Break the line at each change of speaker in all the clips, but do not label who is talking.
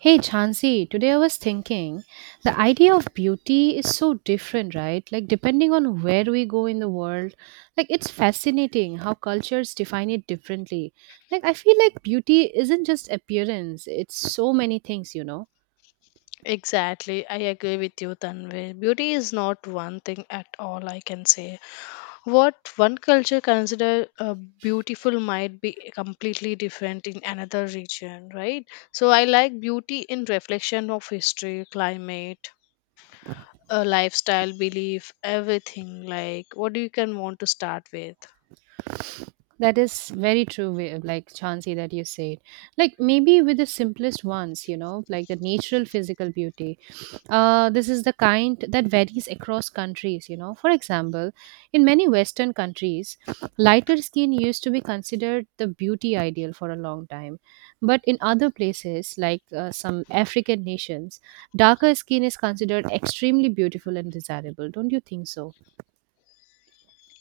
Hey Chansey, today I was thinking the idea of beauty is so different, right? Like, depending on where we go in the world, like, it's fascinating how cultures define it differently. Like, I feel like beauty isn't just appearance, it's so many things, you know?
Exactly, I agree with you, Tanvi. Beauty is not one thing at all, I can say. What one culture consider beautiful might be completely different in another region, right? So I like beauty in reflection of history, climate, lifestyle, belief, everything. Like, what do you can want to start with?
That is very true, way like Chansey, that you said. Like maybe with the simplest ones, you know, like the natural physical beauty. This is the kind that varies across countries, you know. For example, in many Western countries, lighter skin used to be considered the beauty ideal for a long time. But in other places, like some African nations, darker skin is considered extremely beautiful and desirable. Don't you think so?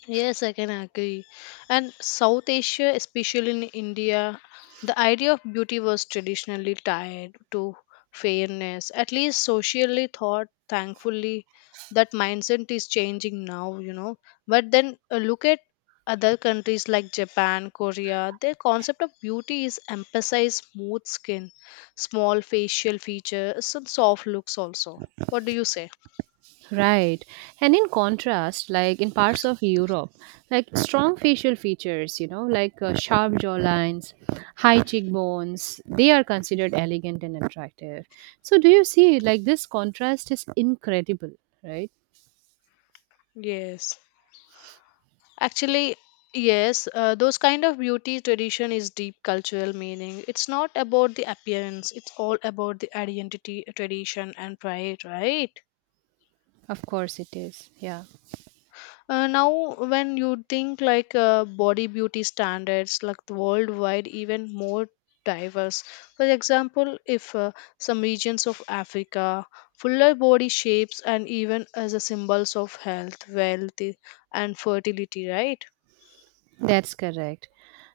Yes, I can agree. And South Asia, especially in India, the idea of beauty was traditionally tied to fairness, at least socially thought. Thankfully, that mindset is changing now, you know. But then look at other countries like Japan, Korea, their concept of beauty is emphasize smooth skin, small facial features, and soft looks also. What do you say?
Right. And in contrast, like in parts of Europe, like strong facial features, you know, like sharp jawlines, high cheekbones, they are considered elegant and attractive. So, do you see, like, this contrast is incredible, right?
Yes. Actually, yes, those kind of beauty tradition is deep cultural meaning. It's not about the appearance, it's all about the identity, tradition, and pride, right?
Of course, it is. Yeah,
Now, when you think like body beauty standards, like the worldwide, even more diverse. For example, if some regions of Africa, fuller body shapes, and even as a symbols of health, wealth, and fertility, right?
that's correct.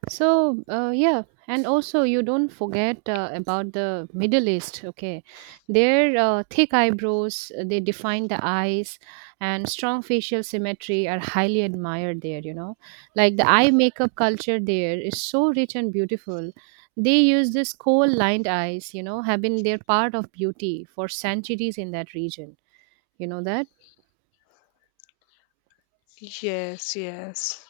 So, yeah, and also you don't forget about the Middle East, okay? Their thick eyebrows, they define the eyes, and strong facial symmetry are highly admired there, you know? Like the eye makeup culture there is so rich and beautiful. They use this coal lined eyes, you know, have been their part of beauty for centuries in that region. You know that?
Yes, yes.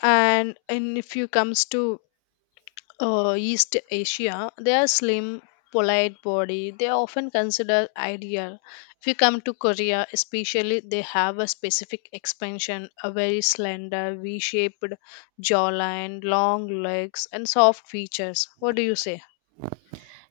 And if you comes to east asia, they are slim polite body, they are often considered ideal. If you come to Korea especially, they have a specific expansion, a very slender V-shaped jawline, long legs, and soft features. What do you say?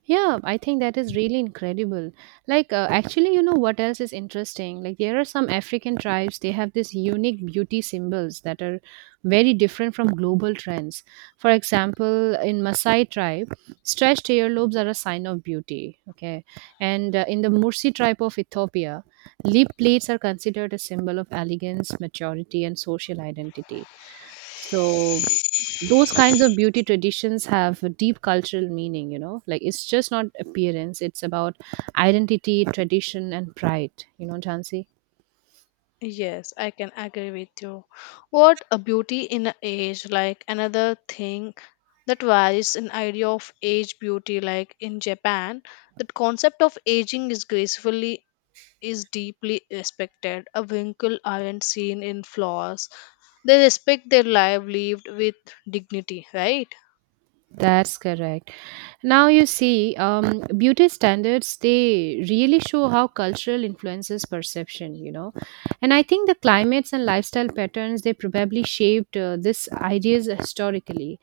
Yeah, I think that is really incredible. Like, actually, you know what else is interesting? Like, there are some African tribes, they have this unique beauty symbols that are very different from global trends. For example, in Maasai tribe, stretched earlobes are a sign of beauty. Okay. And in the Mursi tribe of Ethiopia, lip plates are considered a symbol of elegance, maturity, and social identity. So those kinds of beauty traditions have a deep cultural meaning, you know. Like it's just not appearance, it's about identity, tradition and pride, you know, Jansi.
Yes, I can agree with you. What a beauty in a age, like another thing that varies in idea of age beauty, like in Japan the concept of aging is gracefully is deeply respected, a wrinkle aren't seen in flaws. They respect their life lived with dignity, right?
That's correct. Now you see, beauty standards they really show how cultural influences perception, you know, and I think the climates and lifestyle patterns they probably shaped this ideas historically.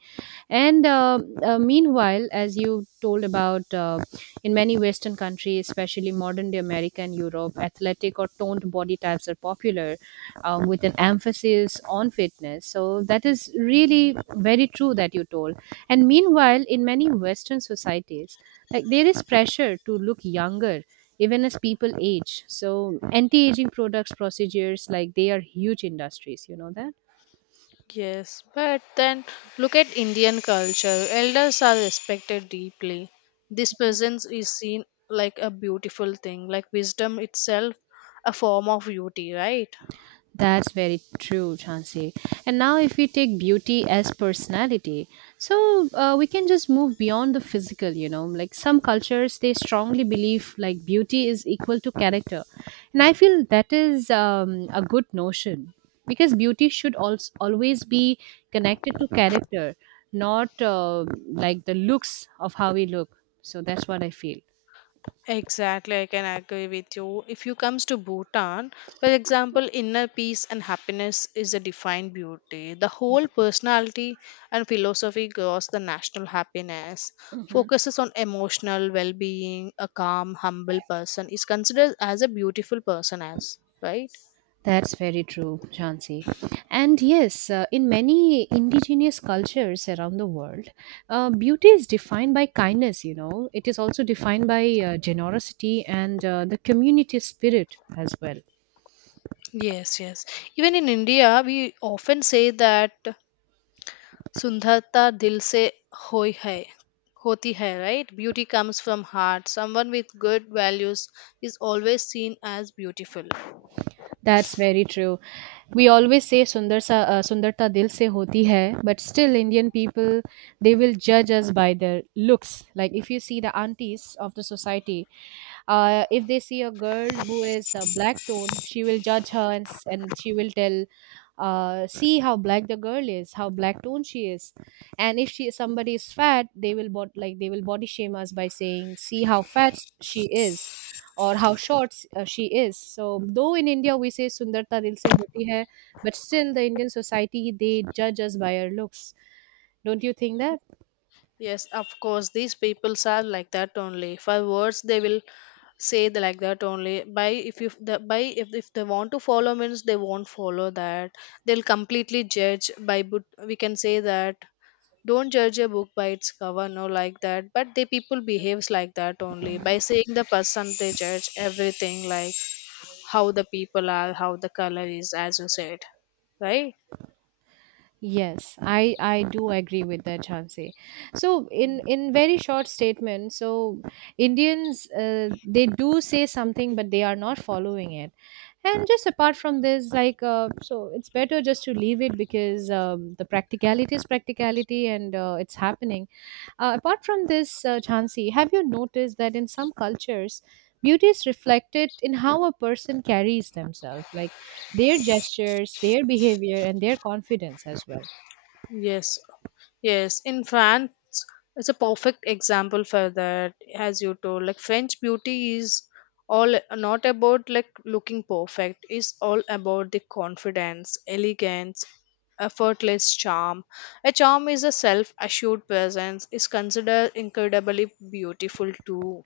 And meanwhile, as you told about in many Western countries, especially modern day America and Europe, athletic or toned body types are popular with an emphasis on fitness. So that is really very true that you told. And meanwhile, in many Western societies, like there is pressure to look younger even as people age, so anti-aging products procedures like they are huge industries, you know that.
Yes, but then look at Indian culture. Elders are respected deeply. This presence is seen like a beautiful thing, like wisdom itself, a form of beauty, right?
That's very true, Chansey. And now, if we take beauty as personality, so we can just move beyond the physical, you know. Like some cultures, they strongly believe like beauty is equal to character. And I feel that is a good notion because beauty should also always be connected to character, not like the looks of how we look. So that's what I feel.
Exactly, I can agree with you. If you comes to Bhutan, for example, inner peace and happiness is a defined beauty. The whole personality and philosophy grows the national happiness,
Mhm.
focuses on emotional well-being. A calm, humble person is considered as a beautiful person as right.
That's very true, Jhansi. And yes, in many indigenous cultures around the world, beauty is defined by kindness, you know. It is also defined by generosity and the community spirit as well.
Yes, yes. Even in India, we often say that Sundharta dil se hoti hai, right? Beauty comes from heart. Someone with good values is always seen as beautiful.
That's very true. We always say Sundar sa, Sundarta dil se hoti hai, but still Indian people, they will judge us by their looks. Like if you see the aunties of the society, if they see a girl who is black toned, she will judge her and, and she will tell, see how black the girl is, how black toned she is. And if she somebody is fat, they will bot like they will body shame us by saying see how fat she is or how short she is. So though in India we say Sundarta dil se hoti hai, but still the Indian society they judge us by our looks. Don't you think that?
Yes, of course, these peoples are like that only. For words, they will say the, like that only. By if you the by if they want to follow means they won't follow that. They'll completely judge by, but we can say that don't judge a book by its cover, no, like that, but the people behaves like that only, by saying the person they judge everything, like how the people are, how the color is, as you said, right?
Yes, I do agree with that, Chansey. So in very short statement, so Indians they do say something, but they are not following it. And just apart from this, like so, it's better just to leave it because the practicality is practicality, and it's happening. Apart from this, Chansey, have you noticed that in some cultures, beauty is reflected in how a person carries themselves, like their gestures, their behavior, and their confidence as well?
Yes, yes. In France, it's a perfect example for that, as you told. Like French beauty is all not about like looking perfect. It's all about the confidence, elegance, effortless charm. A charm is a self-assured presence. Is considered incredibly beautiful too.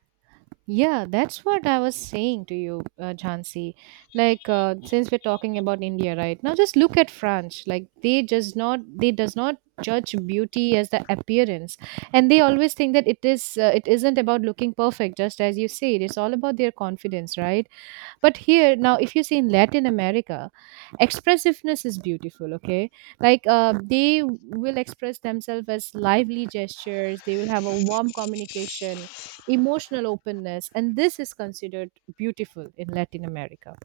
Yeah, that's what I was saying to you, Jhansi. Like, since we're talking about India right now, just look at France. Like, they just not they does not judge beauty as the appearance, and they always think that it is it isn't about looking perfect. Just as you say, it's all about their confidence, right? But here now, if you see in Latin America, expressiveness is beautiful. Okay, like they will express themselves as lively gestures. They will have a warm communication, emotional openness, and this is considered beautiful in Latin America.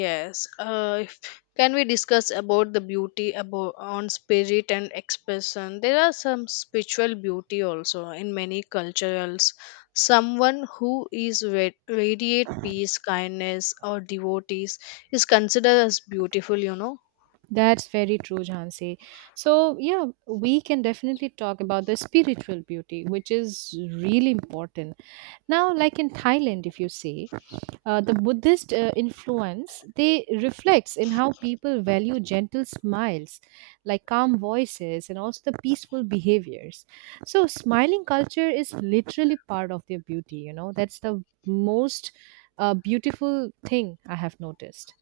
Yes. If, can we discuss about the beauty about on spirit and expression? There are some spiritual beauty also in many cultures. Someone who is radiate peace, kindness, or devotees is considered as beautiful. You know
That's very true, Jhansi. So yeah, we can definitely talk about the spiritual beauty which is really important now. Like in Thailand, if you see, the Buddhist influence they reflects in how people value gentle smiles, like calm voices and also the peaceful behaviors. So smiling culture is literally part of their beauty, you know. That's the most beautiful thing I have noticed.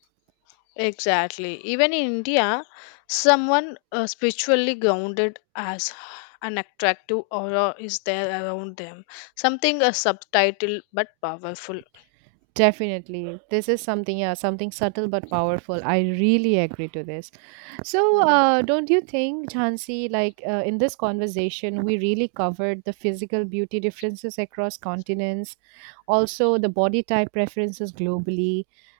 exactly. Even in India, someone spiritually grounded as an attractive aura is there around them. Something a subtitle but powerful.
Definitely this is something, yeah, something subtle but powerful. I really agree to this. So,
Hmm.
don't you think, Jhansi, like in this conversation, we really covered the physical beauty differences across continents, also the body type preferences globally,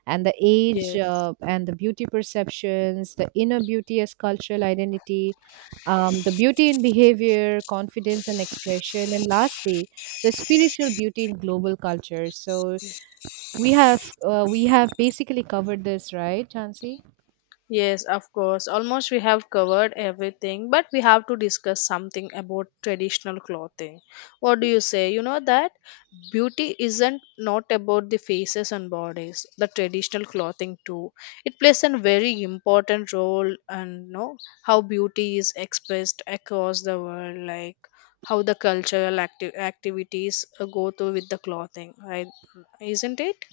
and the age
Yes,
and the beauty perceptions, the inner beauty as cultural identity, the beauty in behavior, confidence, and expression, and lastly, the spiritual beauty in global culture. So we have basically covered this, right, Jhansi?
yes, of course. Almost we have covered everything, but we have to discuss something about traditional clothing. What do you say? You know that beauty isn't not about the faces and bodies, the traditional clothing too. It plays a very important role and know how beauty is expressed across the world, like how the cultural activities go through with the clothing, right? Isn't it?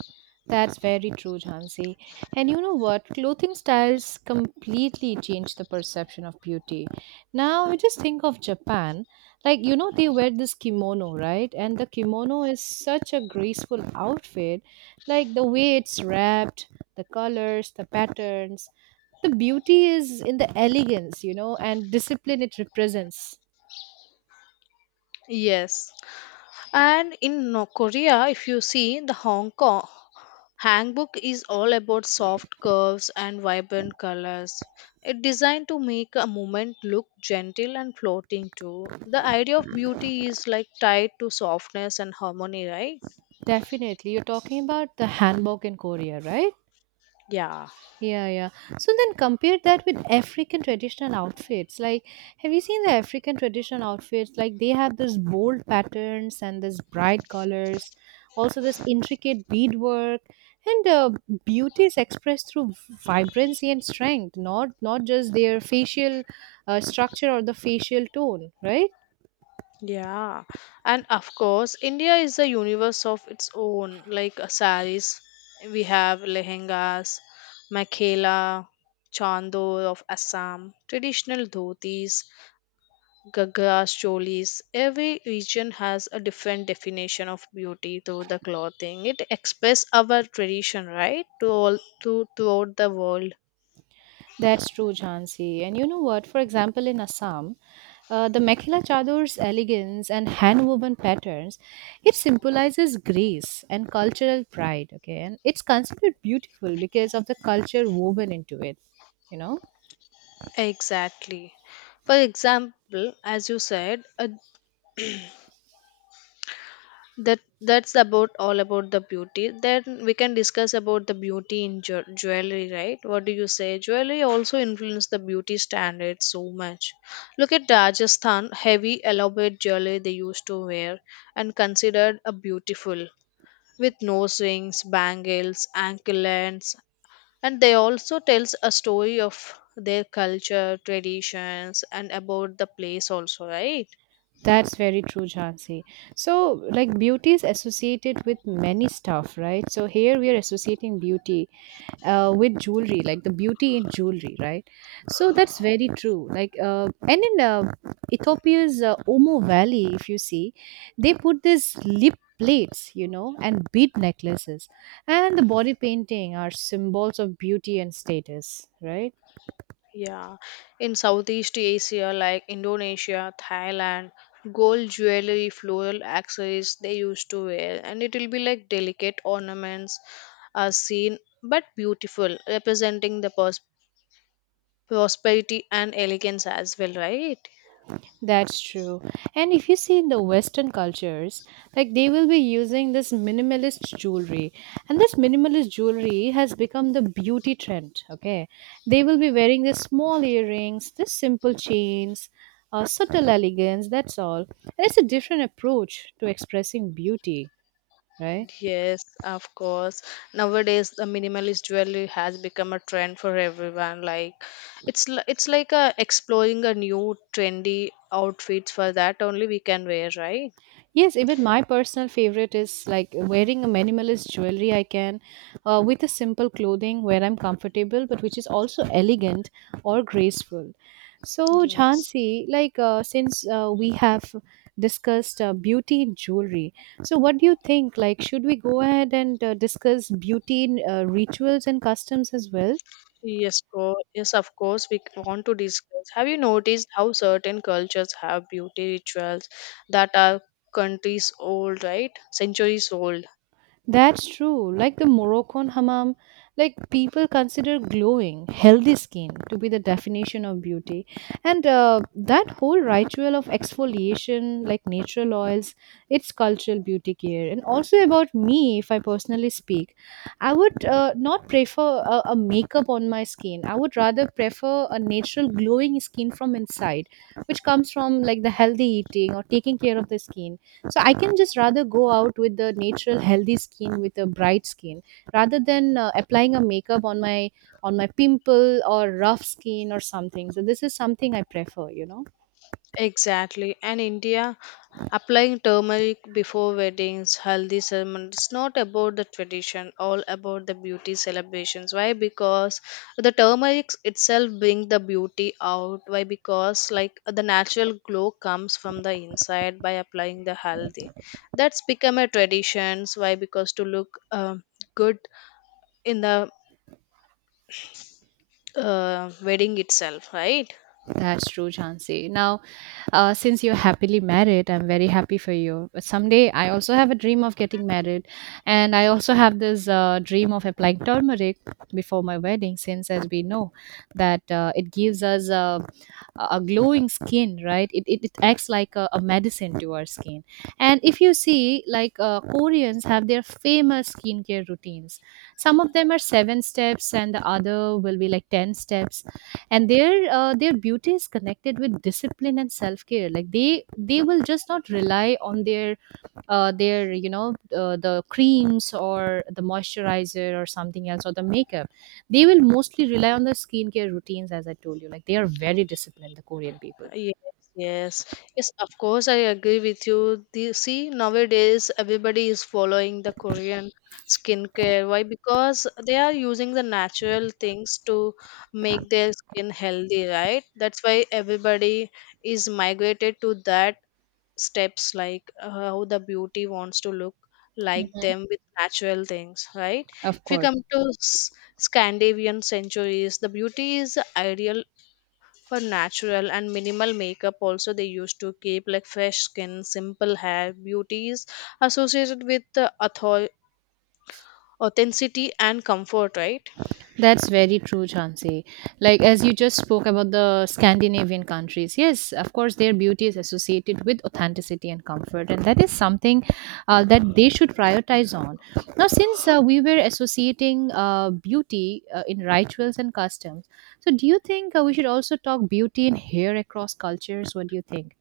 That's very true, Jhansi. And you know what? Clothing styles completely change the perception of beauty. Now, we just think of Japan. Like, you know, they wear this kimono, right? And the kimono is such a graceful outfit. Like, the way it's wrapped, the colors, the patterns, the beauty is in the elegance, you know, and discipline it represents.
Yes. And in Korea, if you see, the Hong Kong Hangbook is all about soft curves and vibrant colors. It's designed to make a moment look gentle and floating too. The idea of beauty is like tied to softness and harmony, right?
Definitely. You're talking about the hanbok in Korea, right?
Yeah,
Yeah, yeah. So then compare that with African traditional outfits. Like, have you seen the African traditional outfits? Like, they have this bold patterns and this bright colors, also this intricate beadwork, and beauty is expressed through vibrancy and strength, not just their facial structure or the facial tone, right?
yeah. And of course, India is a universe of its own, like saris. We have lehengas, makhela, chandur of Assam, traditional dhotis, Gaga cholis. Every region has a different definition of beauty through the clothing. It expresses our tradition, right, to all to throughout the world.
That's true, Jhansi. And you know what? For example, in Assam, the mekhela Chador's elegance and hand-woven patterns, it symbolizes grace and cultural pride. Okay, and it's considered beautiful because of the culture woven into it. You know,
Exactly. For example, as you said, a that's about all about the beauty, then we can discuss about the beauty in jewelry, right? What do you say? Jewelry also influence the beauty standards so much. Look at Rajasthan, heavy elaborate jewelry they used to wear and considered a beautiful, with nose rings, bangles, anklets, and they also tells a story of their culture, traditions, and about the place also, right?
that's very true, Jhansi. So, like beauty is associated with many stuff, right? So here we are associating beauty with jewelry, like the beauty in jewelry, right? So that's very true, like and in Ethiopia's Omo Valley, if you see, they put this lip plates, you know, and bead necklaces, and the body painting are symbols of beauty and status, right?
Yeah, in Southeast Asia, like Indonesia, Thailand, gold jewelry, floral accessories they used to wear, and it will be like delicate ornaments are seen, but beautiful, representing the prosperity and elegance as well, right?
That's true. And if you see in the Western cultures, like they will be using this minimalist jewelry. And this minimalist jewelry has become the beauty trend. Okay. They will be wearing the small earrings, the simple chains, subtle elegance, that's all. And it's a different approach to expressing beauty, right?
Yes, of course. Nowadays, the minimalist jewelry has become a trend for everyone. Like, it's it's like exploring a new trendy outfits for that only we can wear, right?
Yes, even my personal favorite is like wearing a minimalist jewelry I can with a simple clothing where I'm comfortable but which is also elegant or graceful. So,
Yes.
Jhansi, like since we have discussed beauty in jewelry, so what do you think? Like, should we go ahead and discuss beauty in rituals and customs as well?
Yes, yes, of course, we want to discuss. Have you noticed how certain cultures have beauty rituals that are countries old, right? Centuries old.
That's true. Like the Moroccan hammam, like people consider glowing, healthy skin to be the definition of beauty. And that whole ritual of exfoliation, like natural oils, it's cultural beauty care. And also about me, if I personally speak, I would not prefer a makeup on my skin. I would rather prefer a natural glowing skin from inside, which comes from like the healthy eating or taking care of the skin. So I can just rather go out with the natural healthy skin with a bright skin, rather than applying a makeup on my pimple or rough skin or something. So this is something I prefer, you know.
Exactly. And India, applying turmeric before weddings, haldi ceremony, it's not about the tradition, all about the beauty celebrations. Why? Because the turmeric itself bring the beauty out. Why? Because like the natural glow comes from the inside by applying the haldi. That's become a tradition. Why? Because to look good in the wedding itself, right?
That's true, Chansey. Now, since you're happily married, I'm very happy for you. But someday, I also have a dream of getting married, and I also have this dream of applying turmeric before my wedding. Since, as we know, that it gives us a glowing skin, right? It acts like a medicine to our skin. And if you see, like Koreans have their famous skincare routines. Some of them are seven steps, and the other will be like 10 steps, and their beauty is connected with discipline and self care. Like they will just not rely on their you know the creams or the moisturizer or something else or the makeup. They will mostly rely on the skincare routines, as I told you. Like they are very disciplined, the Korean people.
Yes, yes, yes. Of course, I agree with you. The, see, nowadays everybody is following the Korean skincare. Why? Because they are using the natural things to make their skin healthy, right? That's why everybody is migrated to that steps, like how the beauty wants to look like
Hmm.
them with natural things, right?
Of
If you
course.
come to Scandinavian centuries, the beauty is the ideal for natural and minimal makeup, also they used to keep like fresh skin, simple hair. Beauties associated with the authenticity and comfort, right?
That's very true, Chansey. Like, as you just spoke about the Scandinavian countries, yes, of course, their beauty is associated with authenticity and comfort, and that is something that they should prioritize on. Now, since we were associating beauty in rituals and customs, so do you think we should also talk beauty in hair across cultures? What do you think?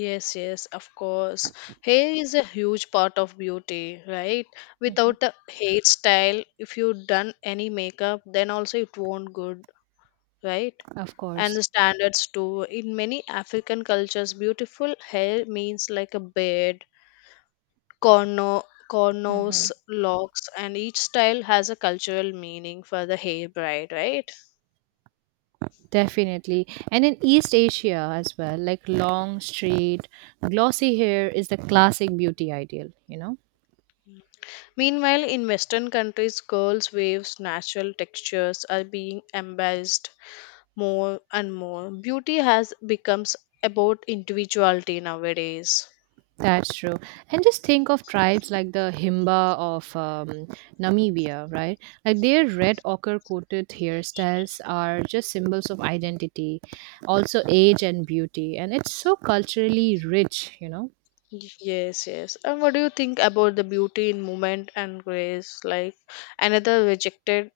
Yes, yes, of course. Hair is a huge part of beauty, right?
Mhm.
Without the hairstyle, if you done any makeup, then also it won't good, right?
Of
And
course.
the standards too. In many African cultures, beautiful hair means like a beard, corno,
Mhm.
cornos, locks, and each style has a cultural meaning for the hair bride, right?
Definitely. And in East Asia as well, like long, straight, glossy hair is the classic beauty ideal, you know?
Meanwhile, in Western countries, girls' waves, natural textures are being embraced more and more. Beauty has becomes about individuality nowadays.
That's true. And just think of tribes like the Himba of Namibia, right? Like their red ochre coated hairstyles are just symbols of identity, also age and beauty. And it's so culturally rich, you know?
Yes, yes. And what do you think about the beauty in movement and grace? Like another rejected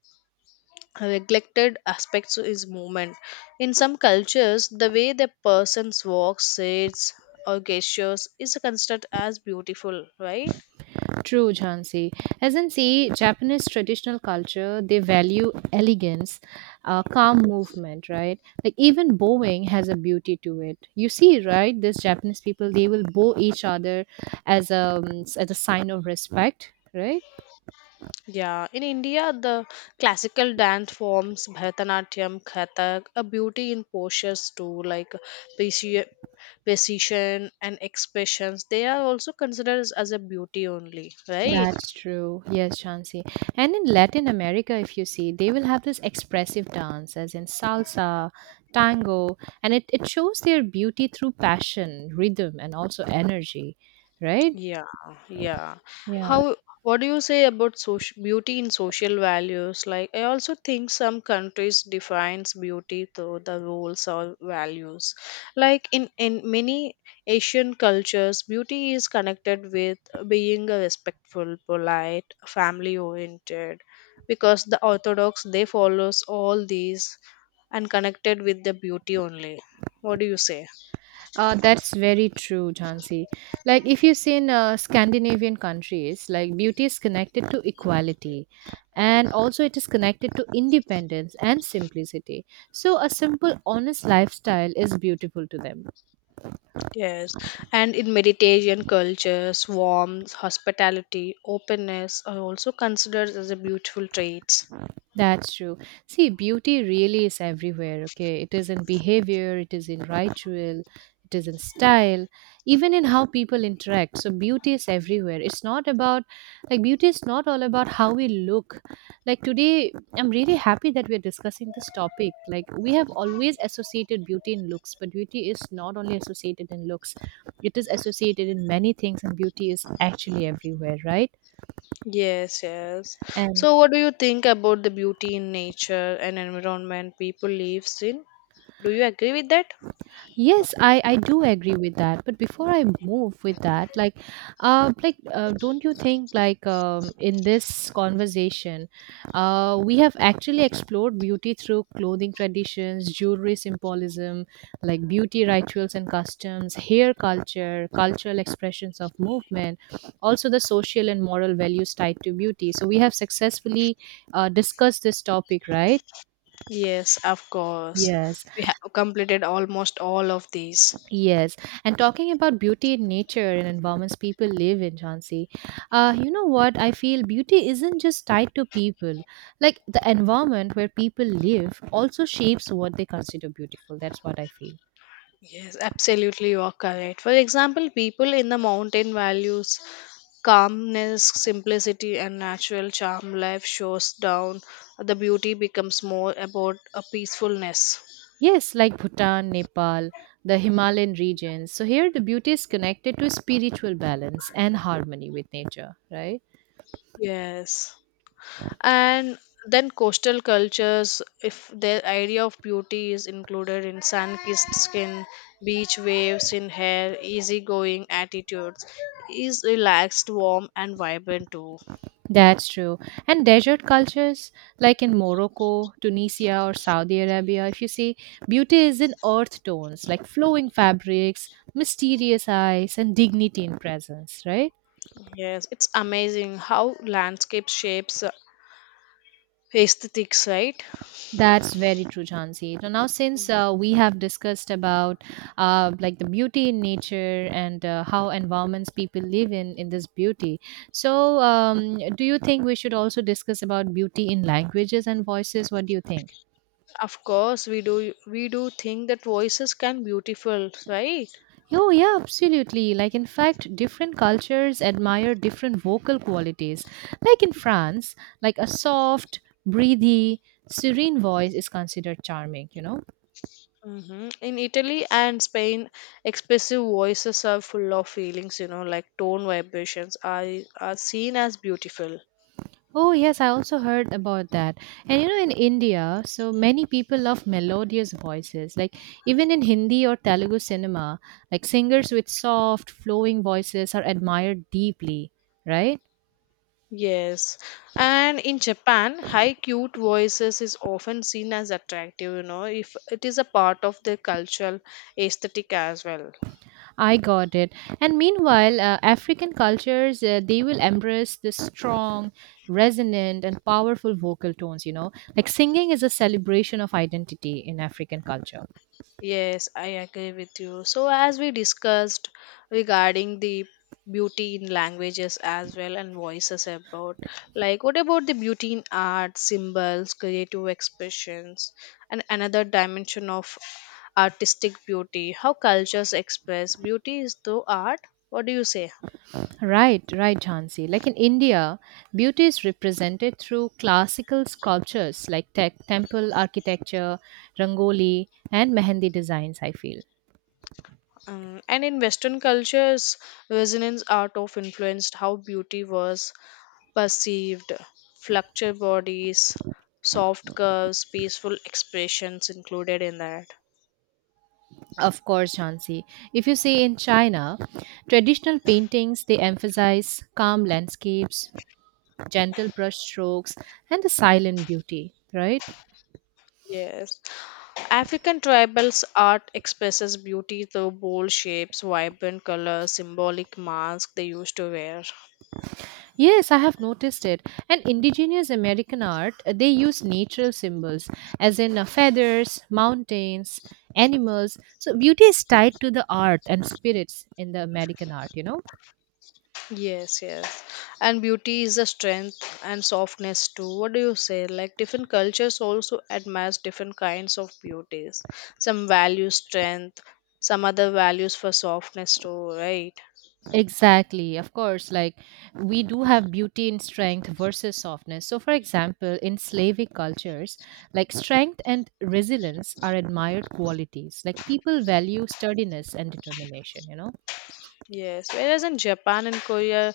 neglected aspects is movement. In some cultures, the way the person walks, sits, or gestures is considered as beautiful, right?
True, Jhansi. As in, see, Japanese traditional culture, they value elegance, calm movement, right? Like even bowing has a beauty to it. You see, right? This Japanese people, they will bow each other as a as a sign of respect, right?
Yeah, in India, the classical dance forms Bharatanatyam, Kathak, a beauty in postures too, like preci- precision and expressions. They are also considered as a beauty only, right?
That's true. Yes, Jhansi. And in Latin America, if you see, they will have this expressive dance, as in salsa, tango, and it shows their beauty through passion, rhythm, and also energy, right?
Yeah, yeah.
Yeah,
How, what do you say about social beauty and social values? Like, I also think some countries defines beauty through the rules or values. Like in many Asian cultures, beauty is connected with being a respectful, polite, family oriented, because the Orthodox they follows all these and connected with the beauty only. What do you say?
that's very true, Jhansi. Like, if you see in Scandinavian countries, like, beauty is connected to equality and also it is connected to independence and simplicity. So, a simple, honest lifestyle is beautiful to them.
Yes, and in Mediterranean cultures, warmth, hospitality, openness are also considered as a beautiful traits.
That's true. See, beauty really is everywhere, okay? It is in behavior, it is in ritual, it is in style, even in how people interact. So, beauty is everywhere. It's not about, like, beauty is not all about how we look. Like, today, I'm really happy that we're discussing this topic. Like, we have always associated beauty in looks, but beauty is not only associated in looks, it is associated in many things, and beauty is actually everywhere, right?
Yes, yes.
And
So, what do you think about the beauty in nature and environment people lives in? Do you agree with that?
yes, I do agree with that. But before I move with that, like, don't you think like in this conversation, we have actually explored beauty through clothing traditions, jewelry symbolism, like beauty rituals and customs, hair culture, cultural expressions of movement, also the social and moral values tied to beauty. So we have successfully discussed this topic, right?
Yes, of course.
Yes.
We have completed almost all of these.
Yes, and talking about beauty in nature and environments people live in, Jansi, you know what? I feel beauty isn't just tied to people. Like the environment where people live also shapes what they consider beautiful. That's what I feel.
Yes, absolutely, you are correct. For example, people in the mountain values calmness, simplicity, and natural charm. Life shows down, the beauty becomes more about a peacefulness.
Yes, like Bhutan, Nepal, the Himalayan regions. So here the beauty is connected to spiritual balance and harmony with nature, right?
Yes. And then coastal cultures, if their idea of beauty is included in sun kissed skin, beach waves in hair, easygoing attitudes, is relaxed, warm, and vibrant too.
That's true. And desert cultures, like in Morocco, Tunisia, or Saudi Arabia, if you see, beauty is in earth tones, like flowing fabrics, mysterious eyes, and dignity in presence, right?
Yes, it's amazing how landscape shapes aesthetics, right?
That's very true, Jhansi. So now, since we have discussed about like the beauty in nature and how environments people live in this beauty, so do you think we should also discuss about beauty in languages and voices? What do you think?
Of course, we do think that voices can beautiful, right?
Oh, yeah, absolutely. Like, in fact, different cultures admire different vocal qualities. Like in France, like a soft, breathy, serene voice is considered charming, you know?
Hmm. In Italy and Spain, expressive voices are full of feelings. You know, like tone vibrations are seen as beautiful.
Oh, yes, I also heard about that. And you know, in India, so many people love melodious voices. Like, even in Hindi or Telugu cinema, like singers with soft, flowing voices are admired deeply, right?
Yes, and in Japan, high cute voices is often seen as attractive. You know, if it is a part of their cultural aesthetic as well.
I got it. And meanwhile, African cultures they will embrace the strong, resonant, and powerful vocal tones. You know, like singing is a celebration of identity in African culture.
Yes, I agree with you. So, as we discussed regarding the beauty in languages as well and voices, about like what about the beauty in art symbols, creative expressions, and another dimension of artistic beauty, how cultures express beauty is through art. What do you say?
Right, right, Jansi. Like in India, beauty is represented through classical sculptures like temple architecture, rangoli, and mehendi designs. I feel.
And in Western cultures, resonance art of influenced how beauty was perceived, fluctuate bodies, soft curves, peaceful expressions included in that.
Of course, Jansi. If you see in China, traditional paintings they emphasize calm landscapes, gentle brush strokes, and the silent beauty, right?
Yes. African tribals art expresses beauty through bold shapes, vibrant colors, symbolic masks they used to wear.
Yes, I have noticed it. And indigenous American art, they use natural symbols, as in feathers, mountains, animals. So beauty is tied to the art and spirits in the American art, you know?
Yes, yes. And beauty is a strength and softness too. What do you say? Like different cultures also admire different kinds of beauties. Some value strength, some other values for softness too, right?
Exactly, of course. Like, we do have beauty in strength versus softness. So, for example, in Slavic cultures, like strength and resilience are admired qualities. Like, people value sturdiness and determination, you know?
Yes, whereas in Japan and Korea,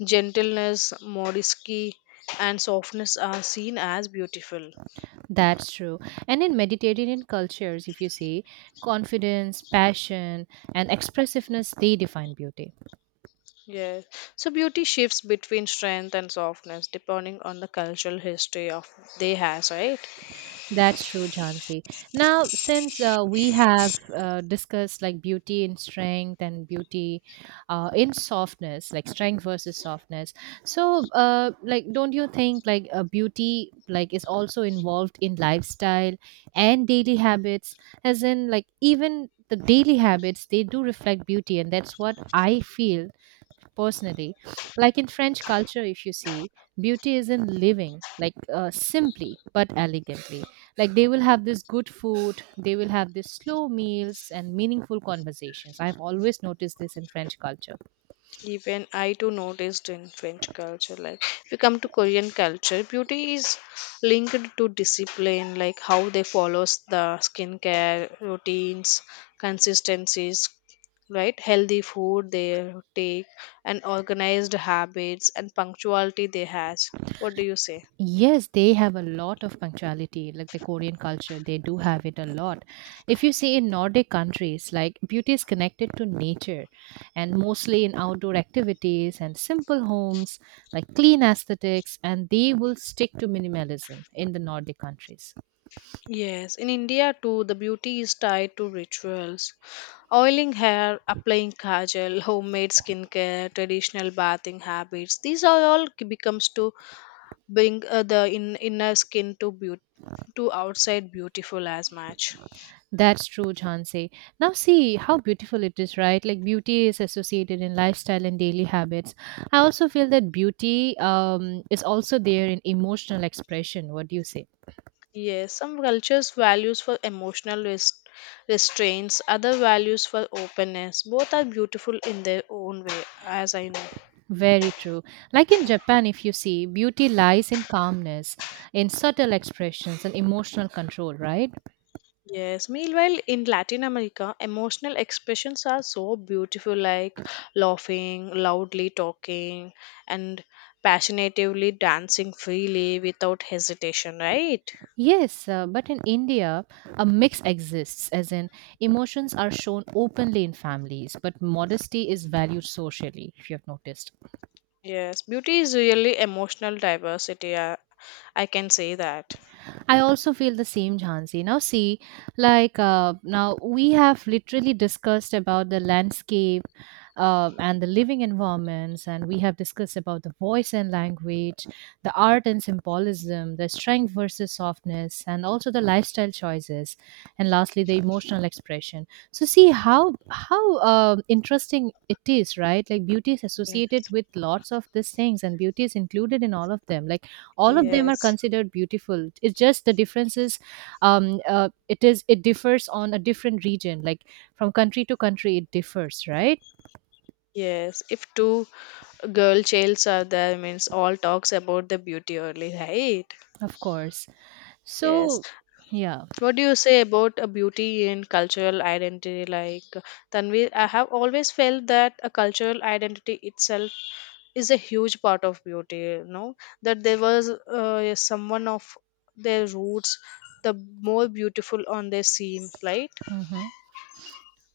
gentleness, modesty, and softness are seen as beautiful.
That's true. And in Mediterranean cultures, if you see, confidence, passion, and expressiveness, they define beauty.
Yes, so beauty shifts between strength and softness depending on the cultural history of they has, right?
That's true, Jhansi. Now, since we have discussed like beauty in strength and beauty in softness, like strength versus softness. So like, don't you think like beauty like is also involved in lifestyle and daily habits, as in like even the daily habits they do reflect beauty, and that's what I feel personally. Like in French culture, if you see, beauty is in living, like simply but elegantly. Like they will have this good food. They will have this slow meals and meaningful conversations. I've always noticed this in French culture.
Even I too noticed in French culture, like if you come to Korean culture, beauty is linked to discipline, like how they follows the skincare routines, consistencies, right? Healthy food they take, and organized habits and punctuality they has. What do you say?
Yes, they have a lot of punctuality, like the Korean culture, they do have it a lot. If you see in Nordic countries, like beauty is connected to nature and mostly in outdoor activities and simple homes, like clean aesthetics, and they will stick to minimalism in the Nordic countries.
Yes, in India too, the beauty is tied to rituals. Oiling hair, applying kajal, homemade skincare, traditional bathing habits. These are all becomes to bring the inner skin to beauty to outside beautiful as much.
That's true, Jhansi. Now, see how beautiful it is, right? Like beauty is associated in lifestyle and daily habits. I also feel that beauty is also there in emotional expression. What do you say?
Yes, some cultures values for restraints, other values for openness. Both are beautiful in their own way, as I know.
Very true. Like in Japan, if you see, beauty lies in calmness, in subtle expressions, and emotional control, right?
Yes, meanwhile in Latin America, emotional expressions are so beautiful like laughing, loudly talking, and passionately dancing freely without hesitation, right?
Yes, but in India, a mix exists, as in emotions are shown openly in families, but modesty is valued socially, if you have noticed.
Yes, beauty is really emotional diversity. I can say that.
I also feel the same, Jhansi. Now, see, like now we have literally discussed about the landscape and the living environments, and we have discussed about the voice and language, the art and symbolism, the strength versus softness, and also the lifestyle choices, and lastly, the emotional expression. So, see how interesting it is, right? Like beauty is associated
Yes,
with lots of these things, and beauty is included in all of them. Like all of them are
yes,
considered beautiful, it's just the differences. It differs on a different region, like from country to country, it differs, right?
yes. If two girl childs are there, means all talks about the beauty only, right?
Of course.
Yes.
So, yeah.
What do you say about a beauty and cultural identity? Like Tanvi, I have always felt that a cultural identity itself is a huge part of beauty. You know that there was someone of their roots, the more beautiful on they seem, right?
Mhm.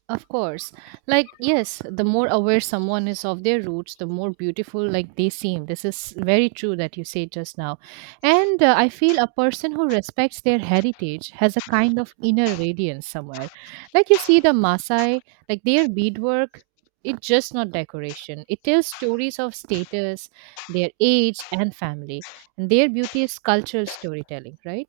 Of course. Like, yes, the more aware someone is of their roots, the more beautiful, like, they seem. This is very true that you said just now. And I feel a person who respects their heritage has a kind of inner radiance somewhere. Like, you see the Maasai, like, their beadwork, it's just not decoration. It tells stories of status, their age, and family. And their beauty is cultural storytelling, right?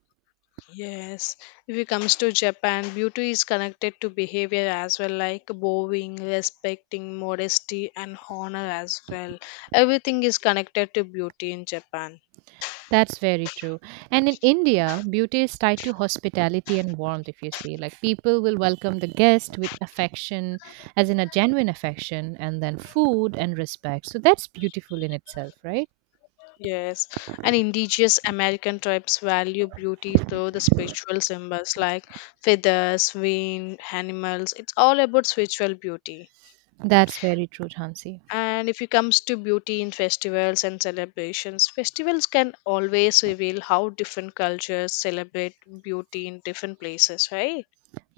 Yes, if it comes to Japan, beauty is connected to behavior as well, like bowing, respecting, modesty, and honor as well. Everything is connected to beauty in Japan.
That's very true. And in India, beauty is tied to hospitality and warmth, if you see. Like people will welcome the guest with affection, as in a genuine affection, and then food and respect. So that's beautiful in itself, right?
Yes, and indigenous American tribes value beauty through the spiritual symbols like feathers, wind, animals. It's all about spiritual beauty.
That's very true, Hansi.
And if it comes to beauty in festivals and celebrations, festivals can always reveal how different cultures celebrate beauty in different places, right?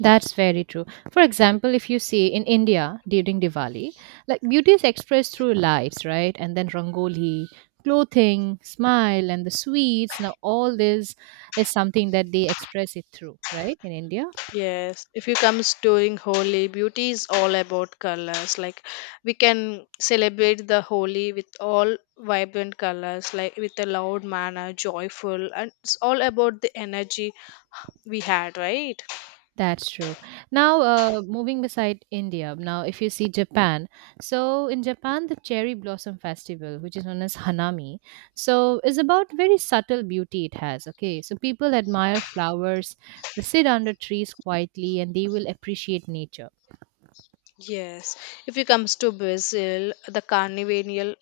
That's very true. For example, if you see in India during Diwali, like beauty is expressed through lights, right? And then rangoli, clothing, smile, and the sweets. Now, all this is something that they express it through, right? In India.
Yes, if you comes during Holi, beauty is all about colors. Like we can celebrate the Holi with all vibrant colors, like with a loud manner, joyful, and it's all about the energy we had, right?
That's true. Now, moving beside India, now if you see Japan, so in Japan, the cherry blossom festival, which is known as Hanami, so is about very subtle beauty it has. Okay, so people admire flowers, they sit under trees quietly, and they will appreciate nature.
Yes. If you comes to Brazil, the carnival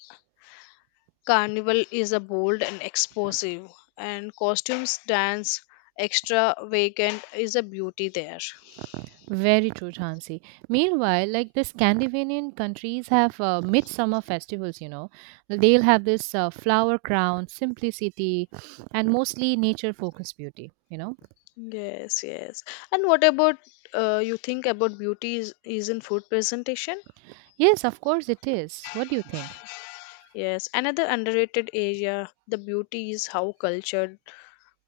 carnival is a bold and explosive, and costumes, dance, extravagant is a beauty there.
Very true, Chansi. Meanwhile, like the Scandinavian countries have midsummer festivals, you know, they'll have this flower crown, simplicity, and mostly nature focused beauty. You know.
Yes, yes. And what about you think about beauty is in food presentation?
Yes, of course it is. What do you think?
Yes, another underrated area, the beauty is how culture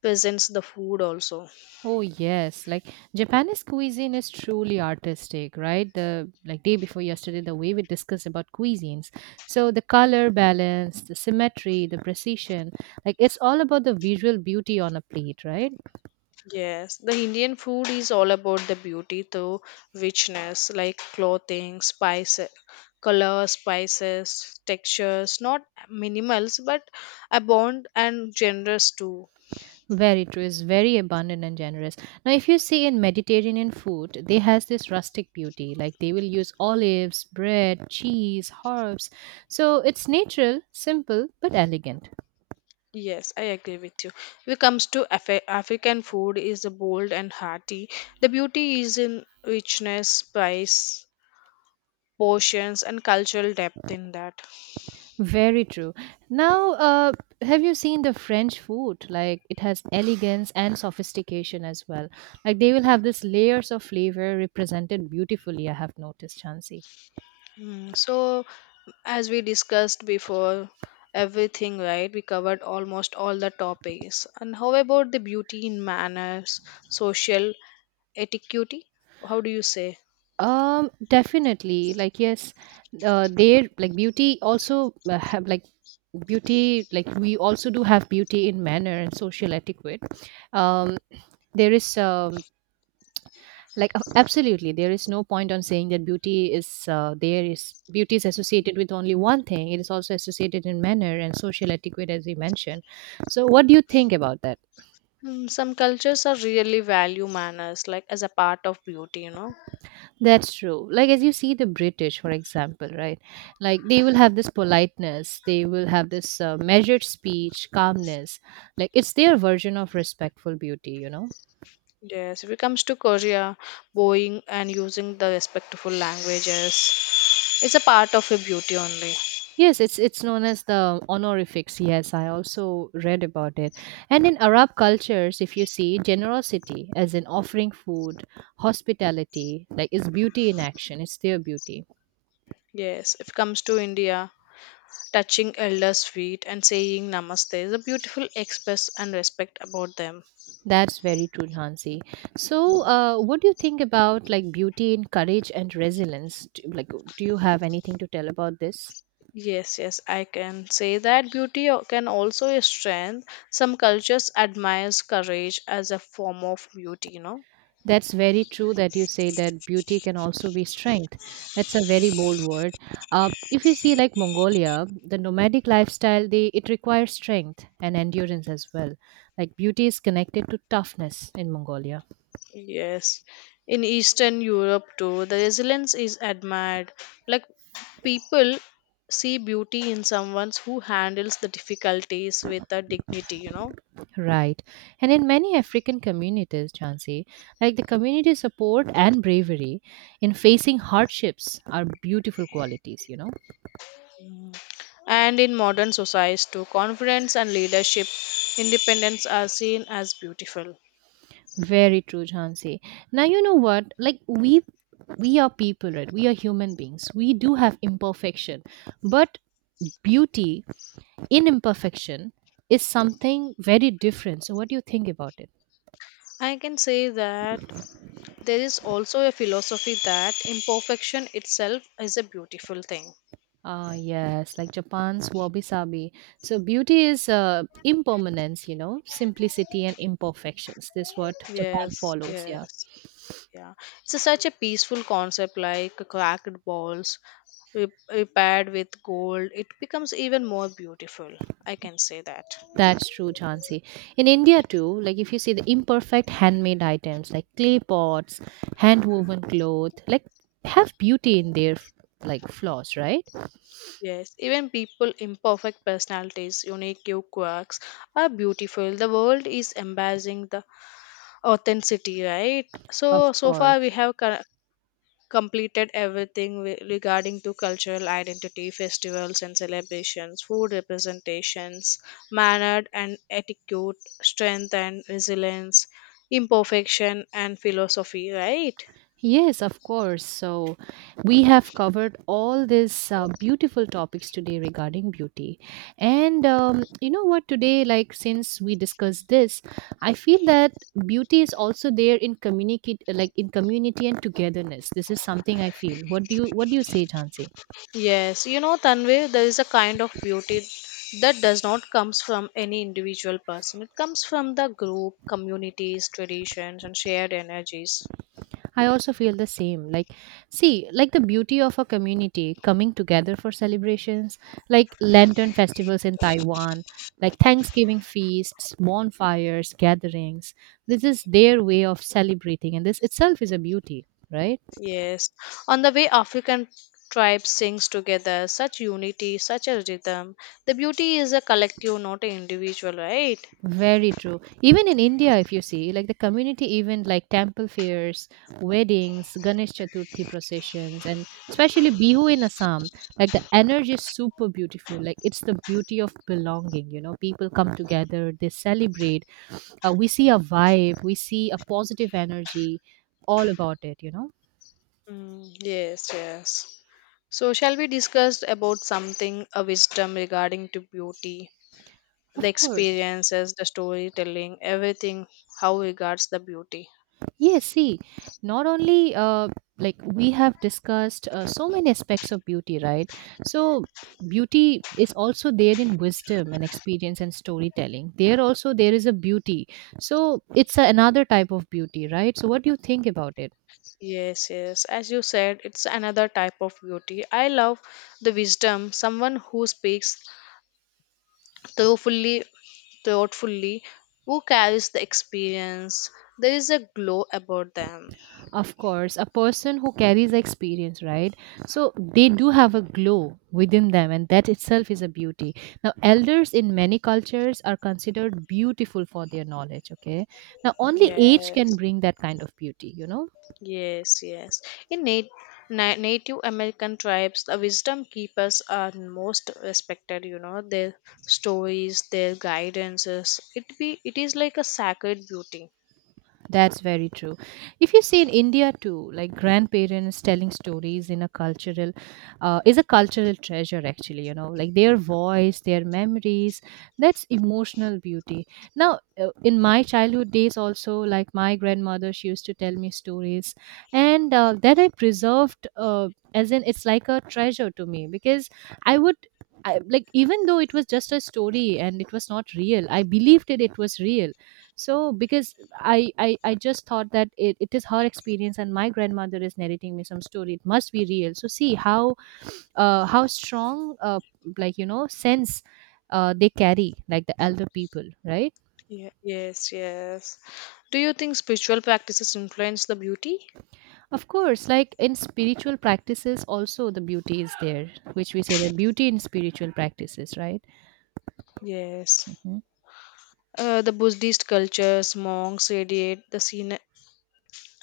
presents the food also.
Oh yes, like Japanese cuisine is truly artistic, right? The Like day before yesterday, the way we discussed about cuisines. So the color balance, the symmetry, the precision, like it's all about the visual beauty on a plate, right?
Yes, the Indian food is all about the beauty through richness, like clothing, spices, color, spices, textures, not minimals, but abound and generous too.
Very true. It's very abundant and generous. Now, if you see in Mediterranean food, they has this rustic beauty. Like they will use olives, bread, cheese, herbs. So it's natural, simple, but elegant.
Yes, I agree with you. When it comes to African food is bold and hearty. The beauty is in richness, spice, portions, and cultural depth in that.
Very true. Now, have you seen the French food? Like it has elegance and sophistication as well. Like they will have this layers of flavor represented beautifully. I have noticed, Chansey.
Mm, so, as we discussed before, everything right, we covered almost all the topics. And how about the beauty in manners, social etiquette? How do you say?
Definitely. Like yes, their like beauty also have like beauty. Like we also do have beauty in manner and social etiquette. Um, there is absolutely there is no point on saying that beauty is there is beauty is associated with only one thing, it is also associated in manner and social etiquette as we mentioned. So what do you think about that?
Mm, some cultures are really value manners, like as a part of beauty, you know.
That's true. Like as you see the British for example, right? Like they will have this politeness, they will have this measured speech, calmness. Like it's their version of respectful beauty, you know.
Yes, if it comes to Korea, bowing and using the respectful languages is a part of a beauty only.
Yes, it's known as the honorifics. Yes, I also read about it. And in Arab cultures, if you see generosity as in offering food, hospitality, like it's beauty in action, it's their beauty.
Yes, if it comes to India, touching elders' feet and saying namaste is a beautiful express and respect about them.
That's very true, Hansi. So, what do you think about like beauty in courage and resilience? Do, like, do you have anything to tell about this?
Yes, yes, I can say that can also a strength. Some cultures admires courage as a form of beauty, you know.
That's very true that you say that beauty can also be strength. That's a very bold word. If you see like Mongolia, the nomadic lifestyle, they it requires strength and endurance as well. Like beauty is connected to toughness in Mongolia,
Yes. In Eastern Europe too, the resilience is admired. Like people see beauty in someone who handles the difficulties with a dignity, you know.
right? And in many African communities, Chansi, like the community support and bravery in facing hardships are beautiful qualities, you know.
And in modern societies too, confidence and leadership, independence are seen as beautiful.
Very true, Jhansi. Now you know what? Like we are people, right? We are human beings. We do have imperfection. But beauty in imperfection is something very different. So what do you think about it?
I can say that there is also a philosophy that imperfection itself is a beautiful thing.
Ah, yes, like Japan's wabi sabi. So beauty is impermanence, you know, simplicity and imperfections. This is what Japan
Yes,
follows. Yeah.
yes. Yeah, such a peaceful concept like cracked balls repaired with gold. It becomes even more beautiful. I can say that.
That's true, Chansey. In India too, like if you see the imperfect handmade items like clay pots, hand woven cloth, like have beauty in their like flaws, right?
Yes, even people, imperfect personalities, unique you quirks are beautiful. The world is embracing the authenticity, right?
Of
So, so far we
course.
have completed everything regarding to cultural identity, festivals and celebrations, food representations, manner and etiquette, strength and resilience, imperfection and philosophy, right?
Yes, of course. So, we have covered all these beautiful topics today regarding beauty. And you know what, today, like since we discussed this, I feel that beauty is also there in communicate, like in community and togetherness. This is something I feel. What do you say, Jansi?
Yes, you know, Tanvir, there is a kind of beauty that does not comes from any individual person. It comes from the group, communities, traditions, and shared energies.
I also feel the same. Like, see, like the beauty of a community coming together for celebrations, like lantern festivals in Taiwan, like Thanksgiving feasts, bonfires, gatherings. This is their way of celebrating, and this itself is a beauty, right?
Yes, on the way African tribes sings together, such unity, such a rhythm. The beauty is a collective, not an individual, right?
Very true. Even in India, if you see, like the community event, like temple fairs, weddings, Ganesh Chaturthi processions, and especially Bihu in Assam, like the energy is super beautiful. Like it's the beauty of belonging, you know, people come together, they celebrate. We see a vibe, we see a positive energy all about it, you know.
Mm, yes, yes. So, shall we discuss about something, a wisdom regarding to beauty, the
Of course.
experiences, the storytelling, everything, how regards the beauty?
Yes, see, not only like we have discussed so many aspects of beauty, right? So, beauty is also there in wisdom and experience and storytelling. There also there is a beauty. So, it's another type of beauty, right? So, what do you think about it?
Yes, yes. As you said, it's another type of beauty. I love the wisdom, someone who speaks thoughtfully thoughtfully who carries the experience, there is a glow about them.
Of course, a person who carries experience, right? So they do have a glow within them and that itself is a beauty. Now elders in many cultures are considered beautiful for their knowledge, okay? Now only age can
Yes,
bring that kind of beauty, you know.
yes, yes, in native American tribes, the wisdom keepers are most respected, you know, their stories, their guidances, it is like a sacred beauty.
That's very true. If you see in India too, like grandparents telling stories in a cultural, is a cultural treasure actually. You know, like their voice, their memories, that's emotional beauty. Now, in my childhood days, also like my grandmother, she used to tell me stories, and that I preserved. As in, it's like a treasure to me because I would. I, like even though it was just a story and it was not real, I believed it, it was real. So because I just thought that it is her experience and my grandmother is narrating me some story, it must be real. So see how strong like you know sense they carry, like the elder people, right?
Yes, yes, do you think spiritual practices influence the beauty?
Of course, like in spiritual practices also the beauty is there, which we say the beauty in spiritual practices, right?
Yes,
Mhm.
the Buddhist cultures, monks radiate the scene,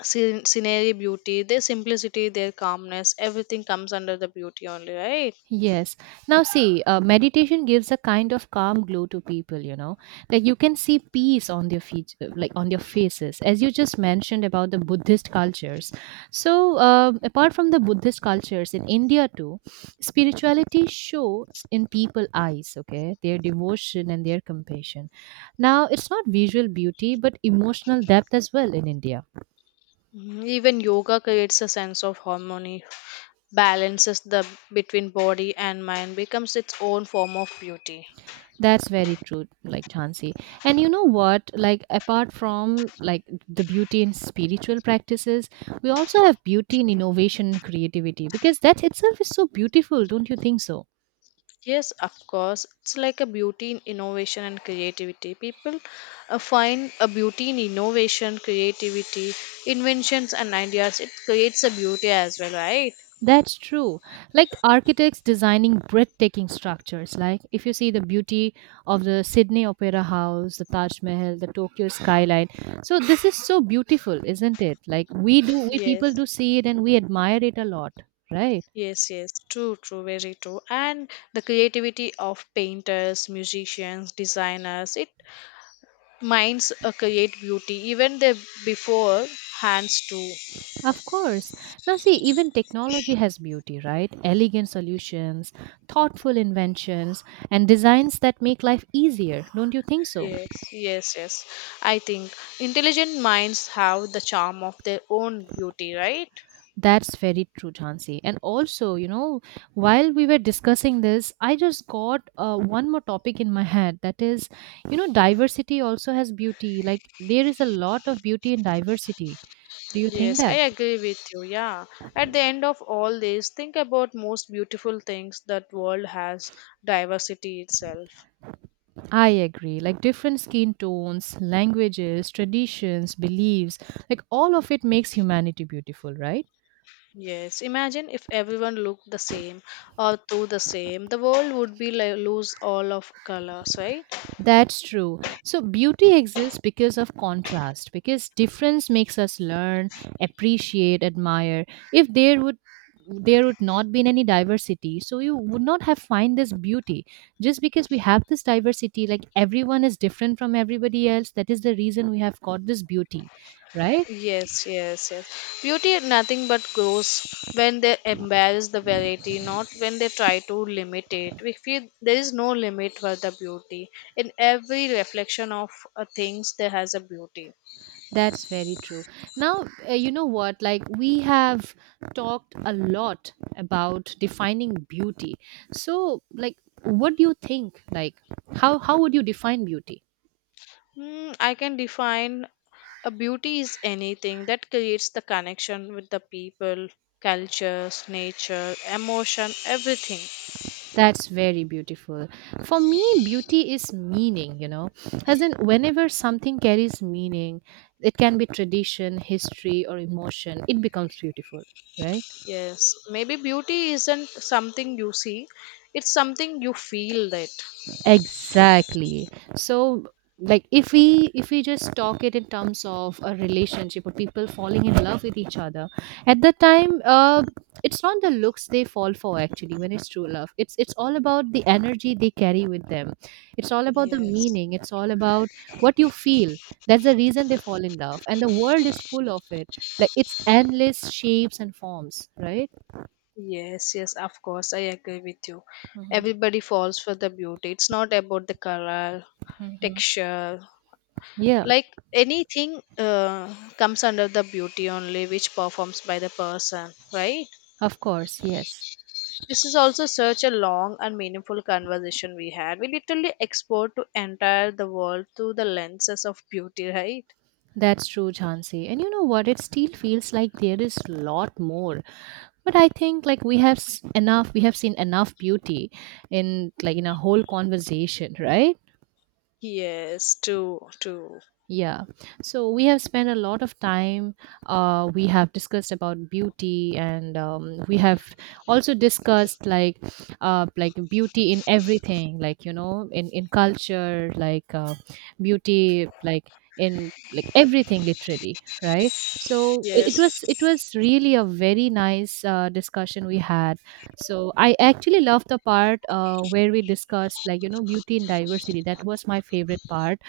scen- scenery beauty, their simplicity, their calmness, everything comes under the beauty only, right?
Yes. Now, see, meditation gives a kind of calm glow to people, you know, like you can see peace on their feet, like on their faces, as you just mentioned about the Buddhist cultures. So, apart from the Buddhist cultures in India too, spirituality shows in people eyes, okay, their devotion and their compassion. Now, it's not visual beauty, but emotional depth as well in India.
Mhm. Even yoga creates a sense of harmony, balances the between body and mind, becomes its own form of beauty.
That's very true, like Chansey. And you know what? Like, apart from like the beauty in spiritual practices, we also have beauty in innovation and creativity because that itself is so beautiful, don't you think so?
Yes, of course, it's like a beauty in innovation and creativity. People find a beauty in innovation, creativity, inventions, and ideas. It creates a beauty as well, right?
That's true. Like architects designing breathtaking structures. Like if you see the beauty of the Sydney Opera House, the Taj Mahal, the Tokyo skyline. So this is so beautiful, isn't it? Like we do, we people
Yes.
do see it and we admire it a lot, right?
Yes, yes, true, true, very true. And the creativity of painters, musicians, designers, it minds create beauty even they before hands too.
Of course. Now see, even technology has beauty, right? Elegant solutions, thoughtful inventions, and designs that make life easier. Don't you think so?
Yes, yes, yes. I think intelligent minds have the charm of their own beauty, right?
That's very true, Jhansi. And also, you know, while we were discussing this, I just got one more topic in my head. That is, you know, diversity also has beauty. Like, there is a lot of beauty in diversity. Do you think
Yes, I
that?
agree with you. Yeah. At the end of all this, think about most beautiful things that world has diversity itself.
I agree. Like, different skin tones, languages, traditions, beliefs, like, all of it makes humanity beautiful, right?
Yes, imagine if everyone looked the same or thought the same. The world would be like lose all of colors, right?
That's true. So, beauty exists because of contrast, because difference makes us learn, appreciate, admire. If there would not been any diversity, so you would not have find this beauty. Just because we have this diversity, like everyone is different from everybody else, that is the reason we have got this beauty, right?
Yes, yes, yes. Beauty is nothing but grows when they embrace the variety, not when they try to limit it. We feel there is no limit for the beauty. In every reflection of things, there has a beauty.
That's very true. Now, you know what? Like, we have talked a lot about defining beauty. So, like, what do you think? Like, how would you define beauty?
Hmm, I can define a beauty is anything that creates the connection with the people, cultures, nature, emotion, everything.
That's very beautiful. For me, beauty is meaning, you know, as in whenever something carries meaning, it can be tradition, history, or emotion, it becomes beautiful, right?
Yes, maybe beauty isn't something you see, it's something you feel that.
Exactly. So like if we just talk it in terms of a relationship or people falling in love with each other, at that time it's not the looks they fall for actually. When it's true love, it's all about the energy they carry with them, it's all about the
Yes.
meaning, it's all about what you feel. That's the reason they fall in love and the world is full of it, like it's endless shapes and forms, right?
Yes, yes, of course, I agree with you.
Hmm.
Everybody falls for the beauty. It's not about the color,
Hmm.
texture,
Yeah.
like anything comes under the beauty only, which performs by the person, right?
Of course. Yes.
This is also such a long and meaningful conversation we had. We literally export to entire the world through the lenses of beauty, right?
That's true, Jhansi. And you know what? It still feels like there is a lot more. But I think like enough, we have seen enough beauty in like in a whole conversation, right?
Yes, true, true.
Yeah. So we have spent a lot of time. We have discussed about beauty, and we have also discussed like beauty in everything, like you know, in culture, like beauty, like in like everything, literally, right? So it
Yes,
was it was really a very nice discussion we had. So I actually loved the part where we discussed like you know beauty in diversity. That was my favorite part.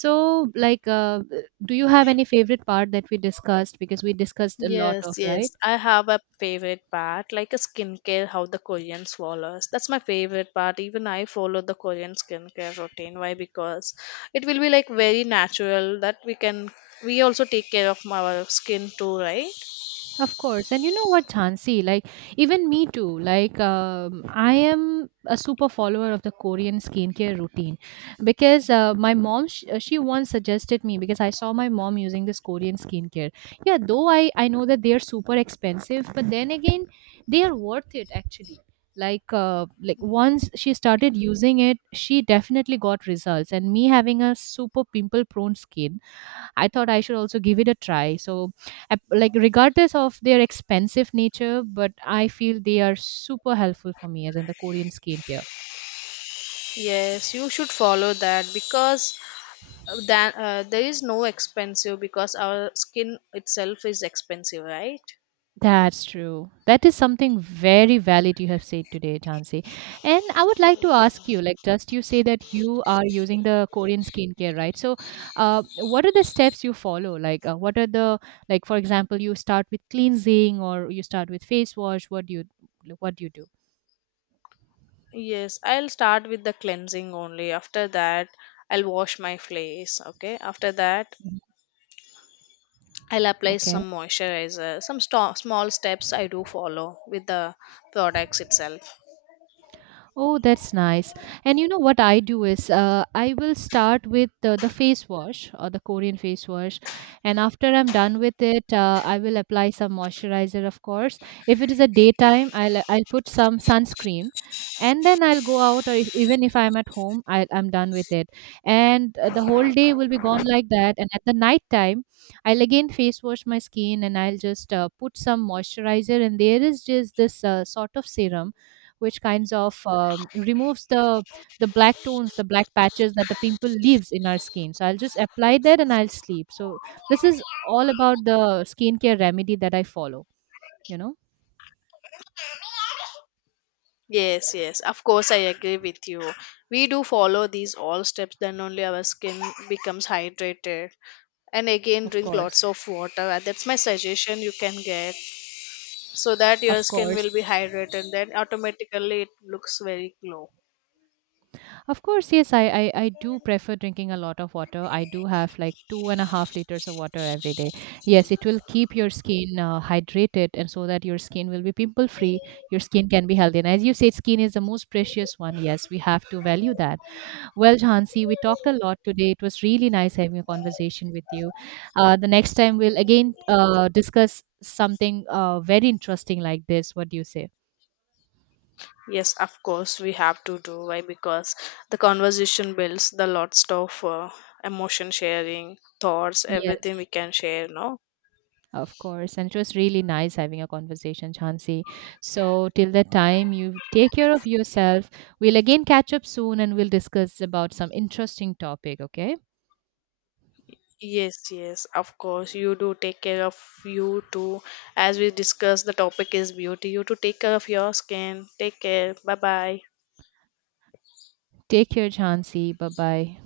So, like, do you have any favorite part that we discussed? Because we discussed a lot
yes,
of,
yes.
right?
I have a favorite part, like a skincare, how the Koreans follows. That's my favorite part. Even I follow the Korean skincare routine. Why? Because it will be like very natural that we also take care of our skin too, right?
Of course. And you know what, Chansi? Like, even me too. Like, I am a super follower of the Korean skincare routine because my mom, she once suggested me because I saw my mom using this Korean skincare. Yeah, though I know that they are super expensive, but then again, they are worth it actually. Like once she started using it, she definitely got results. And me having a super pimple prone skin, I thought I should also give it a try. So, like, regardless of their expensive nature, but I feel they are super helpful for me, as in the Korean skincare.
Yes, you should follow that because that there is no expensive because our skin itself is expensive, right?
That's true. That is something very valid you have said today, Jansi. And I would like to ask you, like, just you say that you are using the Korean skincare, right? So, what are the steps you follow? Like, what are the like, for example, you start with cleansing or you start with face wash. What do you do?
Yes, I'll start with the cleansing only. After that, I'll wash my face. Okay. After that,
Mhm.
I'll apply
Okay.
some moisturizer. Some small steps I do follow with the products itself.
Oh, that's nice. And you know what I do is I will start with the face wash or the Korean face wash. And after I'm done with it, I will apply some moisturizer, of course. If it is a daytime, I'll put some sunscreen. And then I'll go out, or if, even if I'm at home, I'm done with it. And the whole day will be gone like that. And at the night time, I'll again face wash my skin and I'll just put some moisturizer. And there is just this sort of serum which kinds of removes the black tones, the black patches that the pimple leaves in our skin. So I'll just apply that and I'll sleep. So this is all about the skincare remedy that I follow, you know.
Yes, yes. Of course, I agree with you. We do follow these all steps, then only our skin becomes hydrated. And again,
Of
drink
course.
lots of water. That's my suggestion you can get. So that your
Of
skin
course.
will be hydrated, then automatically it looks very glow.
Of course, yes. I do prefer drinking a lot of water. I do have like 2.5 liters of water every day. Yes, it will keep your skin hydrated, and so that your skin will be pimple free. Your skin can be healthy and as you said, skin is the most precious one. Yes, we have to value that. Well, Jhansi, we talked a lot today. It was really nice having a conversation with you. The next time we'll again discuss something very interesting like this. What do you say?
Yes, of course we have to do. Why? Because the conversation builds the lots of emotion, sharing thoughts, everything we
Yes,
can share, no?
of course. And it was really nice having a conversation, Jhansi. So, till that time, you take care of yourself. We'll again catch up soon and we'll discuss about some interesting topic, okay?
Yes, yes, of course. You do take care of you too. As we discussed, the topic is beauty. You to take care of your skin. Take care. Bye bye.
Take care, Jhansi. Bye bye.